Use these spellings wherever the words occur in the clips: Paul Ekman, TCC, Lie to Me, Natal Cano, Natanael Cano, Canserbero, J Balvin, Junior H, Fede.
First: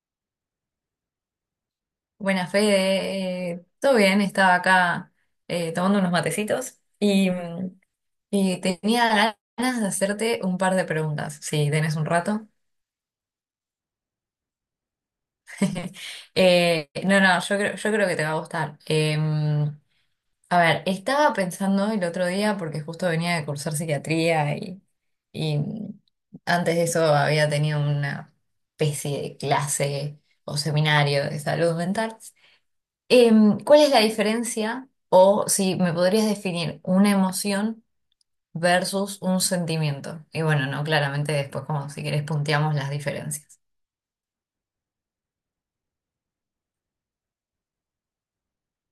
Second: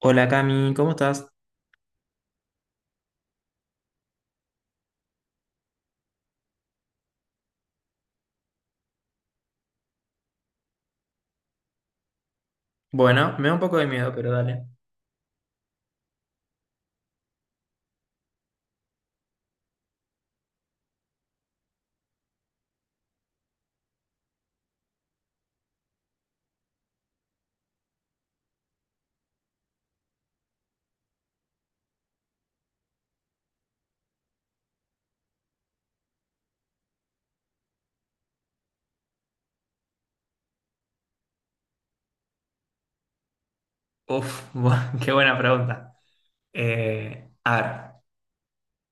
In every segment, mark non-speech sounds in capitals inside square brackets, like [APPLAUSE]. Hola Cami, ¿cómo estás? Buenas, Fede. Todo bien, estaba acá tomando unos matecitos y tenía ganas de hacerte un par de preguntas, si tenés un rato. Bueno, me da un poco de miedo, pero dale. [LAUGHS] No, no, yo creo que te va a gustar. A ver, estaba pensando el otro día, porque justo venía de cursar psiquiatría y antes de eso había tenido una especie de clase o seminario de salud mental. ¿Cuál es la diferencia o si me podrías definir una emoción versus un sentimiento? Y bueno, no, claramente después como si querés punteamos las diferencias. Uf, [LAUGHS] qué buena pregunta. A ver,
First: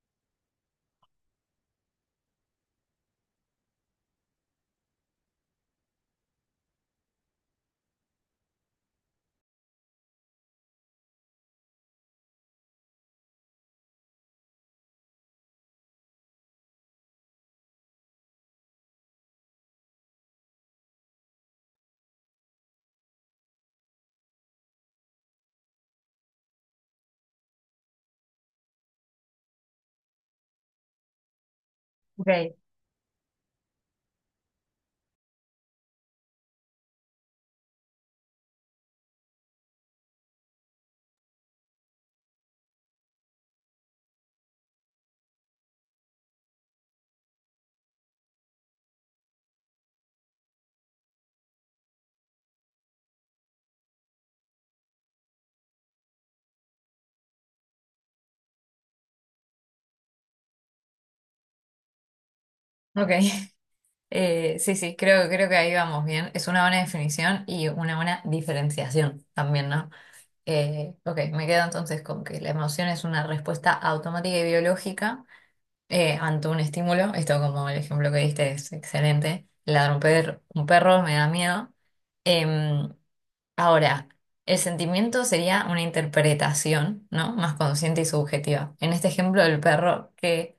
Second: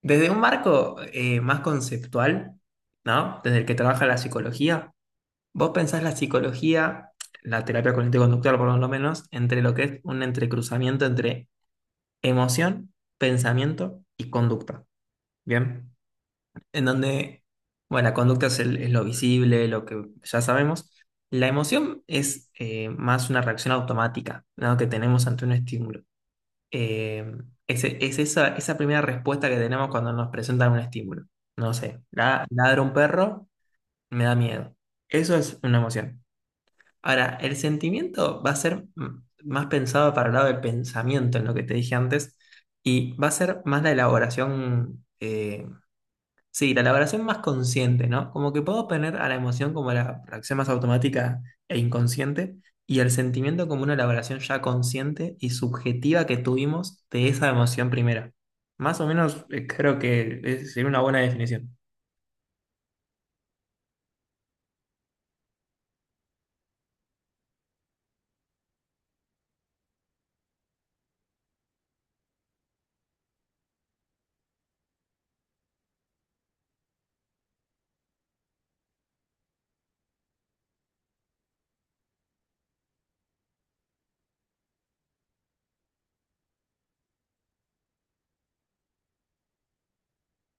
desde un marco más conceptual, ¿no? Desde el que trabaja la psicología, vos pensás la psicología, la terapia cognitivo-conductual por lo menos, entre lo que es un entrecruzamiento entre emoción, pensamiento y conducta. ¿Bien? En donde, bueno, la conducta es, es lo visible, lo que ya sabemos. La emoción es más una reacción automática, ¿no? Que tenemos ante un estímulo. Eh, es esa, esa primera respuesta que tenemos cuando nos presentan un estímulo. No sé, Ok, ladra un perro, me da miedo. Eso es una emoción. Ahora, el sentimiento va a ser mm, más pensado para el lado del pensamiento, en lo que te dije antes, y va a ser más la elaboración. Sí, la elaboración más consciente, ¿no? Como que puedo poner a la emoción como la reacción más automática e inconsciente y el sentimiento como una elaboración ya consciente y subjetiva que tuvimos de esa emoción primera. Más o menos creo que sería una buena definición. ok. [LAUGHS] Sí, sí, creo que ahí vamos bien. Es una buena definición y una buena diferenciación también, ¿no? Ok, me quedo entonces con que la emoción es una respuesta automática y biológica ante un estímulo. Esto como el ejemplo que diste es excelente. Ladra un perro me da miedo. Em, Ahora, el sentimiento sería una interpretación, ¿no? Más consciente y subjetiva. En este ejemplo del perro, que,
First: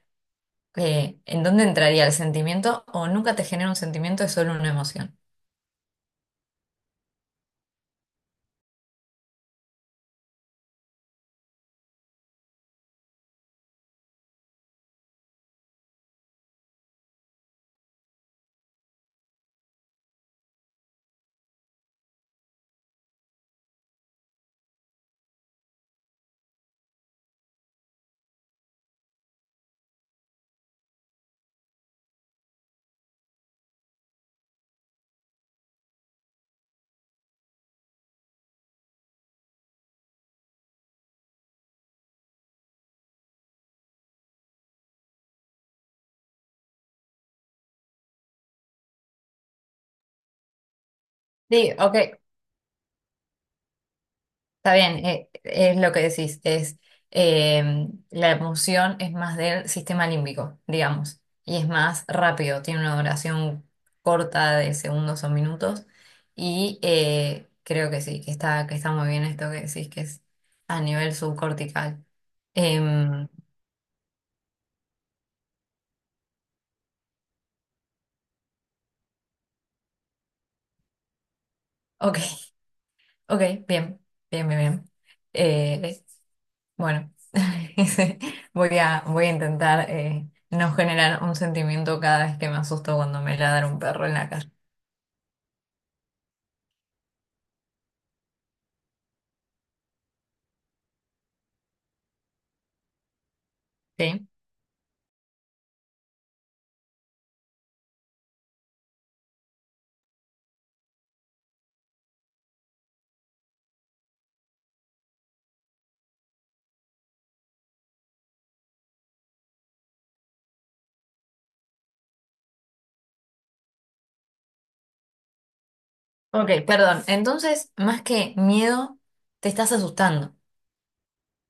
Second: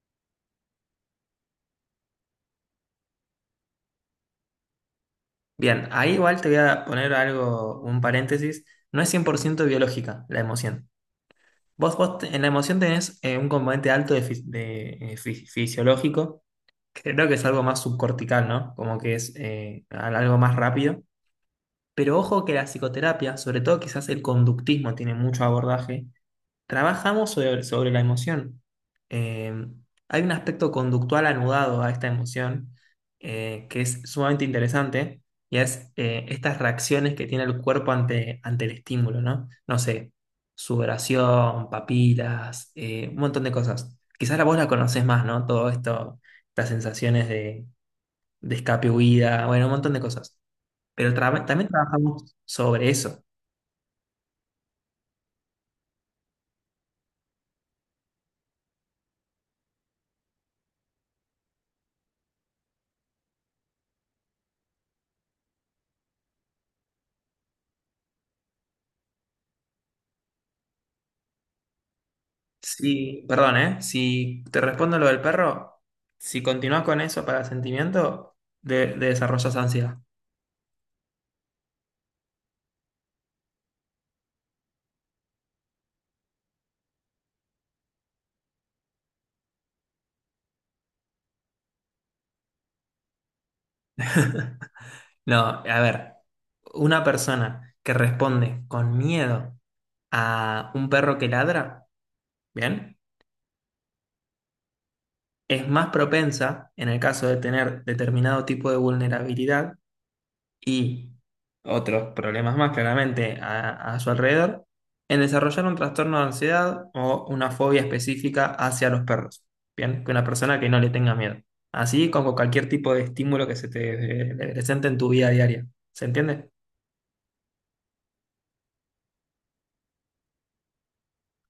eh, ¿en dónde entraría el sentimiento? O nunca te genera un sentimiento, es solo una emoción. Bien, ahí igual te voy a poner algo, un paréntesis. No es 100% biológica la emoción. Vos en la emoción tenés un componente alto de, fisiológico. Creo que es algo más subcortical, ¿no? Como que es algo más rápido. Pero ojo que la psicoterapia, sobre todo quizás el conductismo tiene mucho abordaje, trabajamos sobre la emoción. Eh, hay un aspecto conductual anudado a esta emoción que es sumamente interesante y es estas reacciones que tiene el cuerpo ante el estímulo, ¿no? No sé, sudoración, papilas, un montón de cosas. Quizás la vos la conocés más, ¿no? Todo esto, estas sensaciones de escape, huida, bueno, un montón de cosas. Pero también Sí, ok, trabajamos sobre eso. está bien, es lo que decís, es la emoción es más del sistema límbico, digamos, y es más rápido, tiene una duración corta de segundos o minutos, y creo que sí, que está muy bien esto que decís, que es a nivel subcortical. Sí, Em, perdón, ¿eh? Si te respondo lo del perro, si continúas con eso para sentimiento, de desarrollas ansiedad. ok, [LAUGHS] ok, bien, bien, bien, bien. Eh, Bueno, [LAUGHS] ese- voy a intentar no generar un sentimiento cada vez que me asusto cuando me ladra un perro en la calle. [LAUGHS] No, a ver, una persona que responde con miedo a un perro que ladra, ¿bien? ¿Sí? Es más propensa, en el caso de tener determinado tipo de vulnerabilidad, y otros problemas más claramente a su alrededor en desarrollar un trastorno de ansiedad o una fobia específica hacia los perros. Bien, que una persona que no le tenga miedo. Así como cualquier tipo de estímulo que se te presente en tu vida diaria. ¿Se entiende? Ok, perdón. Entonces, más que miedo, te estás asustando,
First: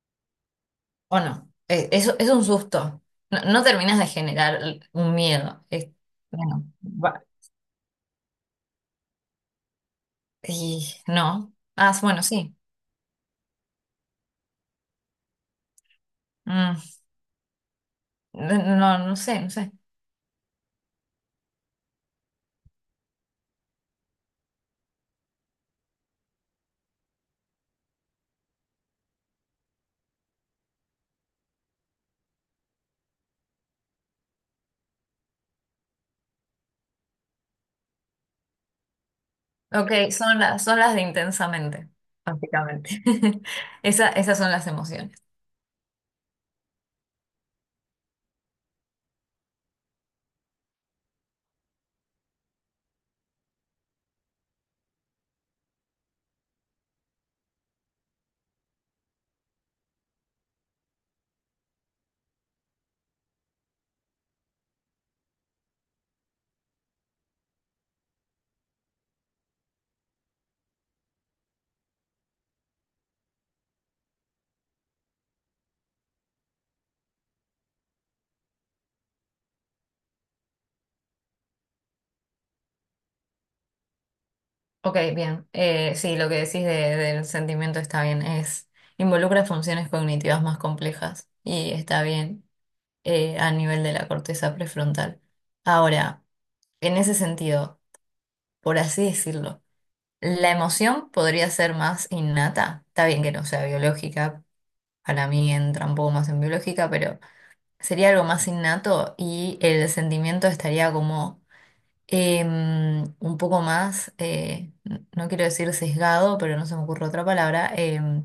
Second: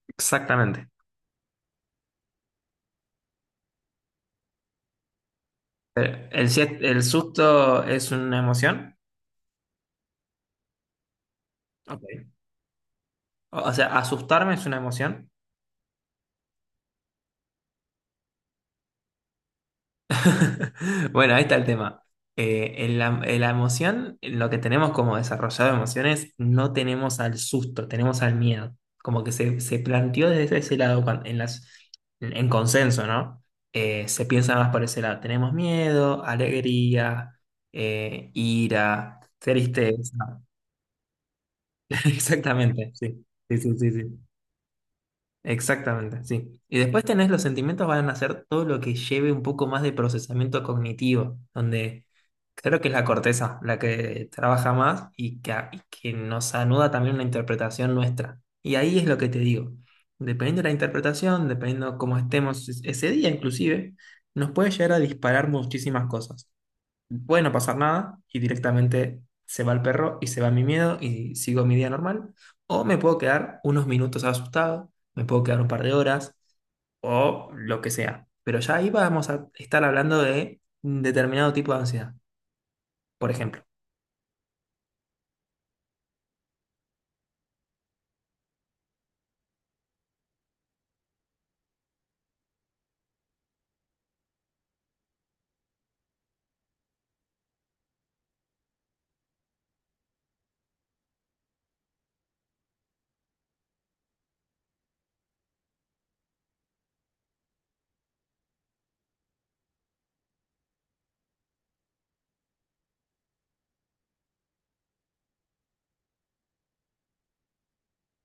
Exactamente. ¿o no? Eso es un susto. No, no terminas de generar un miedo. Bueno, El susto es una emoción. y no. Ah, Ok. bueno, sí. O sea, asustarme es una emoción. Mm, no, no sé, no sé. [LAUGHS] Bueno, ahí está el tema. En la emoción, en lo que tenemos como desarrollado de emociones, no tenemos al susto, tenemos al miedo. Como que se planteó desde ese lado en las, en consenso, ¿no? Se piensa más por ese lado. Tenemos miedo, alegría, ira, Ok, tristeza. Son las de intensamente, [LAUGHS] Exactamente, básicamente. sí. [LAUGHS] Sí, sí, sí, sí. esas son las emociones. Exactamente, sí. Y después tenés los sentimientos, van a ser todo lo que lleve un poco más de procesamiento cognitivo, donde creo que es la corteza la que trabaja más y y que nos anuda también una interpretación nuestra. Y ahí es lo que te digo. Dependiendo de la interpretación, dependiendo cómo estemos ese día inclusive, nos puede llegar a disparar muchísimas cosas, puede no pasar nada y directamente se va el perro y se va mi miedo y sigo mi día normal. O me puedo quedar unos minutos asustado, me puedo quedar un par de horas o lo que sea. Pero ya ahí vamos a estar hablando de un determinado tipo de ansiedad, por ejemplo. Ok, bien. Sí, lo que decís del sentimiento está bien. Es, involucra funciones cognitivas más complejas y está bien a nivel de la corteza prefrontal. Ahora, en ese sentido, por así decirlo, la emoción podría ser más innata. Está bien que no sea biológica, para mí entra un poco más en biológica, pero sería algo más innato y el sentimiento estaría como un poco más, no quiero decir sesgado, pero no se me ocurre otra palabra,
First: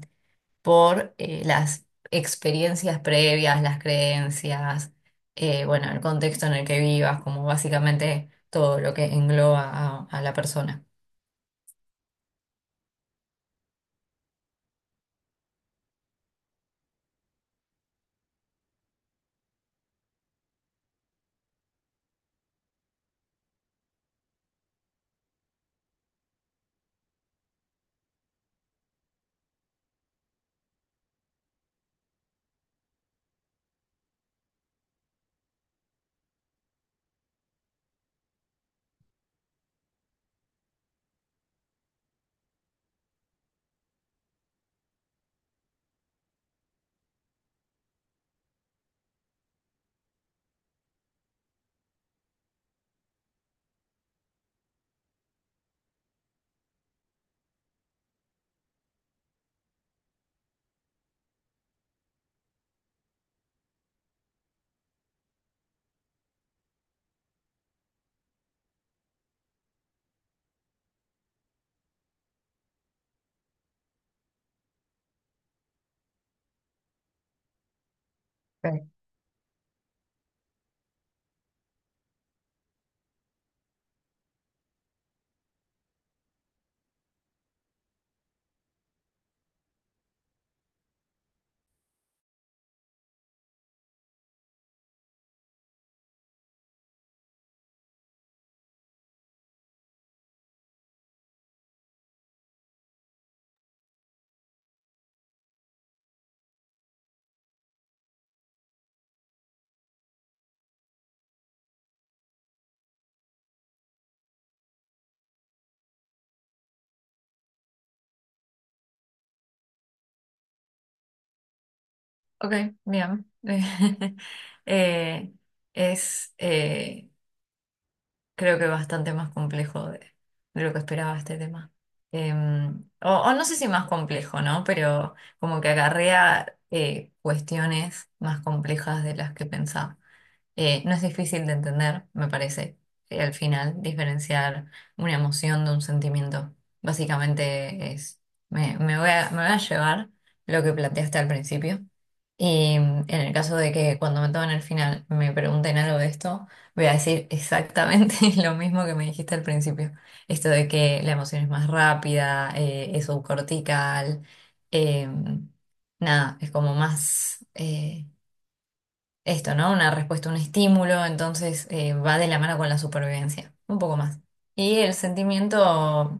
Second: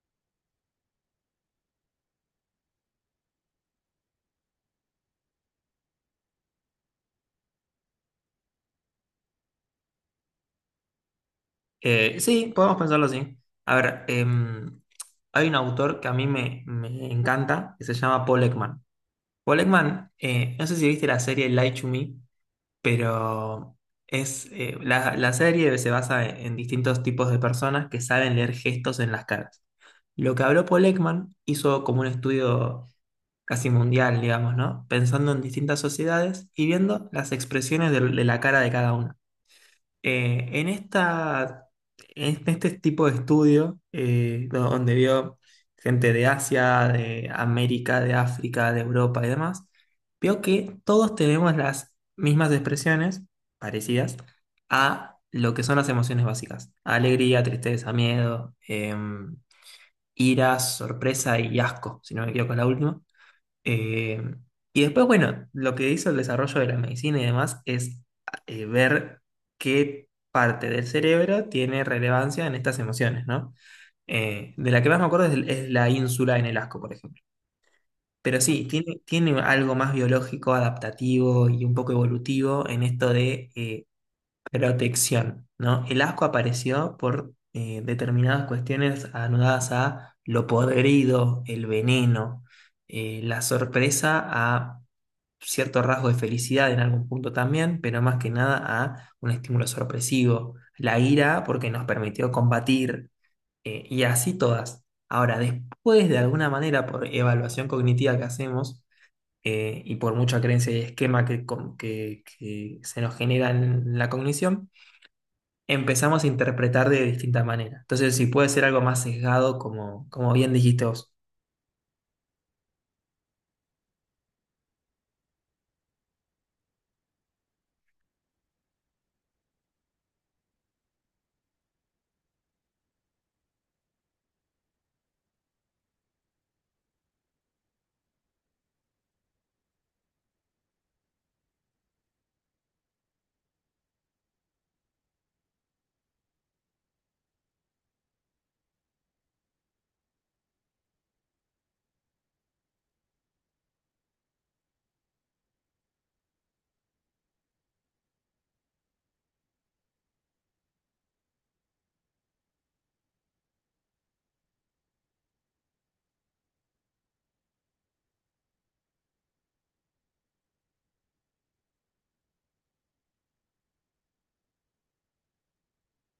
por las experiencias previas, las creencias, bueno, el contexto en el que vivas, como básicamente todo lo que engloba a la persona. Sí, podemos pensarlo así. A ver, em, hay un autor que a mí me encanta, que se llama Paul Ekman. Paul Ekman, no sé si viste la serie Lie to Me, pero es la serie se basa en distintos tipos de personas que saben leer gestos en las caras. Lo que habló Paul Ekman, hizo como un estudio casi mundial, digamos, ¿no? Pensando en distintas sociedades y viendo las expresiones de la cara de cada una. Eh, en esta, en este tipo de estudio, donde vio gente de Asia, de América, de África, de Europa y demás, vio que todos tenemos las mismas expresiones parecidas a lo que son las emociones básicas. Alegría, tristeza, miedo, em, ira, sorpresa y asco, si no me equivoco, la última. Eh, y después, bueno, lo que hizo el desarrollo de la medicina y demás es ver qué parte del cerebro tiene relevancia en estas emociones, ¿no? De la que más me acuerdo es la ínsula en el asco, por ejemplo. Pero sí, Ok, tiene algo más biológico, adaptativo y un poco evolutivo en esto de protección, ¿no? El asco apareció por determinadas cuestiones anudadas a lo podrido, el veneno, la sorpresa a cierto rasgo de felicidad en algún punto también, pero más que nada a un estímulo sorpresivo, la ira porque nos permitió combatir y así todas. Ahora, después de alguna manera, por evaluación cognitiva que hacemos, y por mucha creencia y esquema que se nos genera en la cognición, empezamos a interpretar de distintas maneras. Entonces, si puede ser algo más sesgado, como, como bien dijiste vos. ok, bien. [LAUGHS] Eh, es, eh, creo que bastante más complejo de lo que esperaba este tema. O no sé si más complejo, ¿no? Pero como que acarrea cuestiones más complejas de las que pensaba. No es difícil de entender, me parece, al final, diferenciar una emoción de un sentimiento. Básicamente es, me voy me voy a llevar lo que planteaste al principio. Y en el caso de que cuando me tomen el final me pregunten algo de esto, voy a decir exactamente [LAUGHS] lo mismo que me dijiste al principio. Esto de que la emoción es más rápida, es subcortical, em, nada, es como más, esto, ¿no? Una respuesta, un estímulo, entonces va de la mano con la supervivencia, un poco más. Y el sentimiento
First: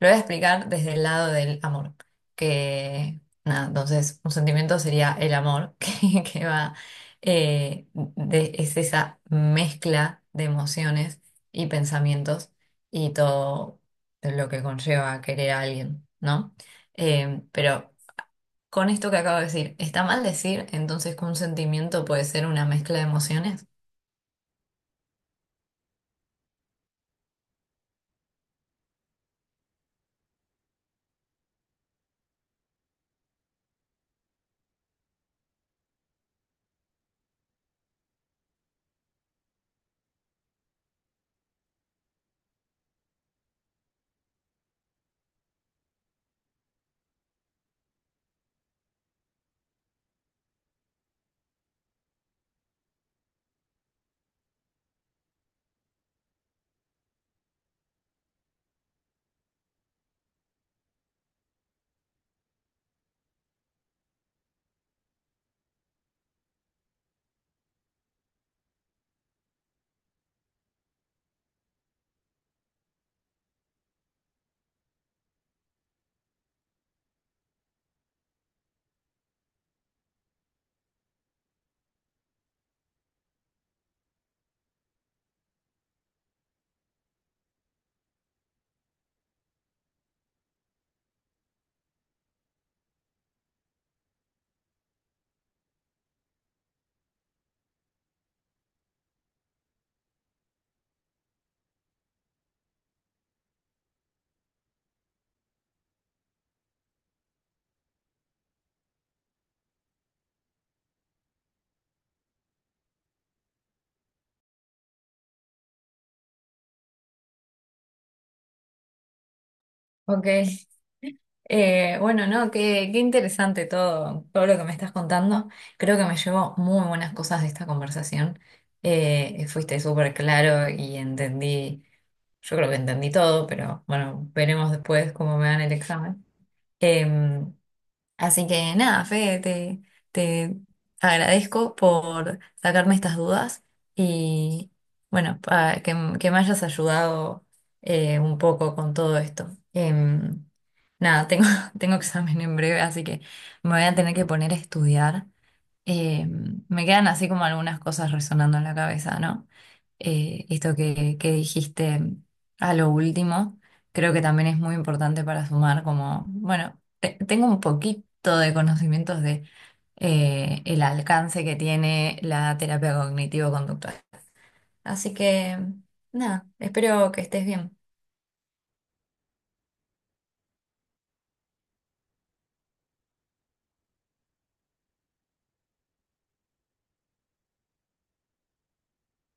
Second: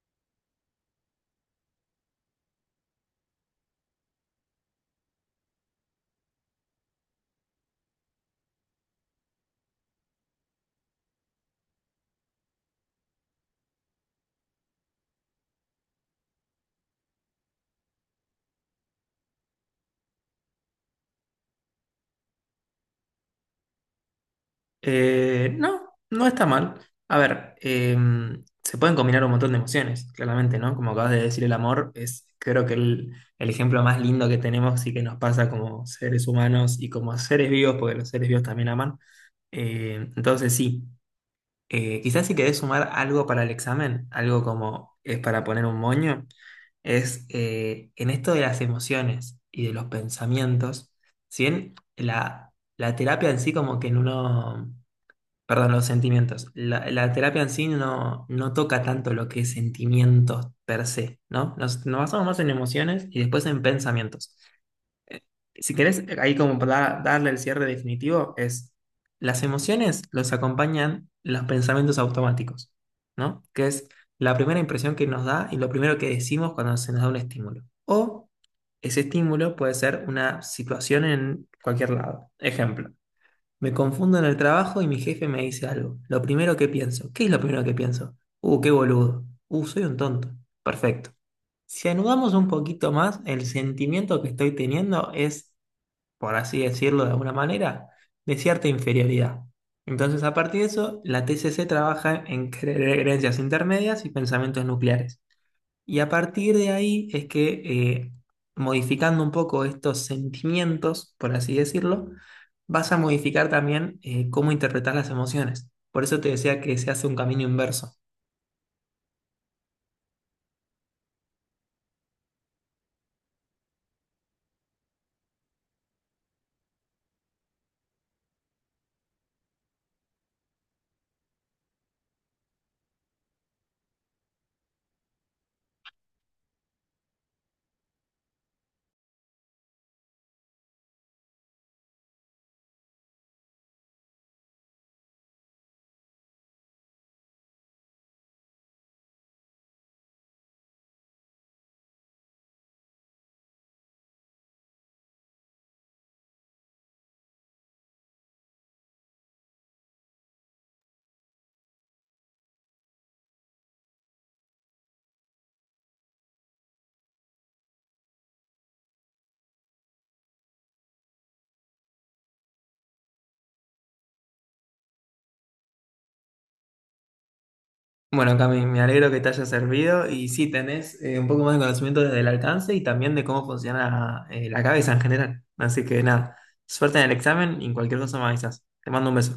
lo voy a explicar desde el lado del amor, que nada, entonces un sentimiento sería el amor, [LAUGHS] que va, es esa mezcla de emociones y pensamientos y todo lo que conlleva querer a alguien, ¿no? Pero con esto que acabo de decir, ¿está mal decir entonces que un sentimiento puede ser una mezcla de emociones? Eh, no, no está mal. A ver, se pueden combinar un montón de emociones, claramente, ¿no? Como acabas de decir, el amor es, creo que el ejemplo más lindo que tenemos y que nos pasa como seres humanos y como seres vivos, porque los seres vivos también aman. Entonces, sí. Quizás si querés sumar algo para el examen, algo como es para poner un moño, es en esto de las emociones y de los pensamientos, si bien la terapia en sí como que no, perdón, los sentimientos, la terapia en sí no, no toca tanto lo que es sentimientos per se, ¿no? Nos basamos más en emociones y después en pensamientos. Si querés, ahí como para darle el cierre definitivo, es las emociones los acompañan los pensamientos automáticos, ¿no? Que es la primera impresión que nos da y lo primero que decimos cuando se nos da un estímulo. O ese estímulo puede ser una situación en cualquier lado. Ejemplo, me confundo en el trabajo y mi jefe me dice algo. Lo primero que pienso, ¿qué es lo primero que pienso? Qué boludo. Soy un tonto. Perfecto. Si anudamos un poquito más, el sentimiento que estoy teniendo es, por así decirlo de alguna manera, de cierta inferioridad. Entonces, a partir de eso, la TCC trabaja en creencias intermedias y pensamientos nucleares. Y a partir de ahí es que, modificando un poco estos sentimientos, por así decirlo, vas a modificar también cómo interpretar las emociones. Por eso te decía que se hace un camino inverso. Ok. Bueno, no, qué interesante todo, todo lo que me estás contando. Creo que me llevo muy buenas cosas de esta conversación. Fuiste súper claro y entendí, yo creo que entendí todo, pero bueno, veremos después cómo me dan el examen. Em, Así que nada, Fede, te agradezco por sacarme estas dudas y bueno, que me hayas ayudado un poco con todo esto. Nada, tengo, [LAUGHS] tengo examen en breve, así que me voy a tener que poner a estudiar. Me quedan así como algunas cosas resonando en la cabeza, ¿no? Esto que dijiste a lo último, creo que también es muy importante para sumar como, bueno. Tengo un poquito de conocimientos de el alcance que tiene la terapia cognitivo-conductual. Así que, nada, espero que estés bien. Bueno, Cami, me alegro que te haya servido y sí, tenés un poco más de conocimiento desde el alcance y también de cómo funciona la cabeza en general. Así que nada, suerte en el examen y en cualquier cosa me avisas. Te mando un beso.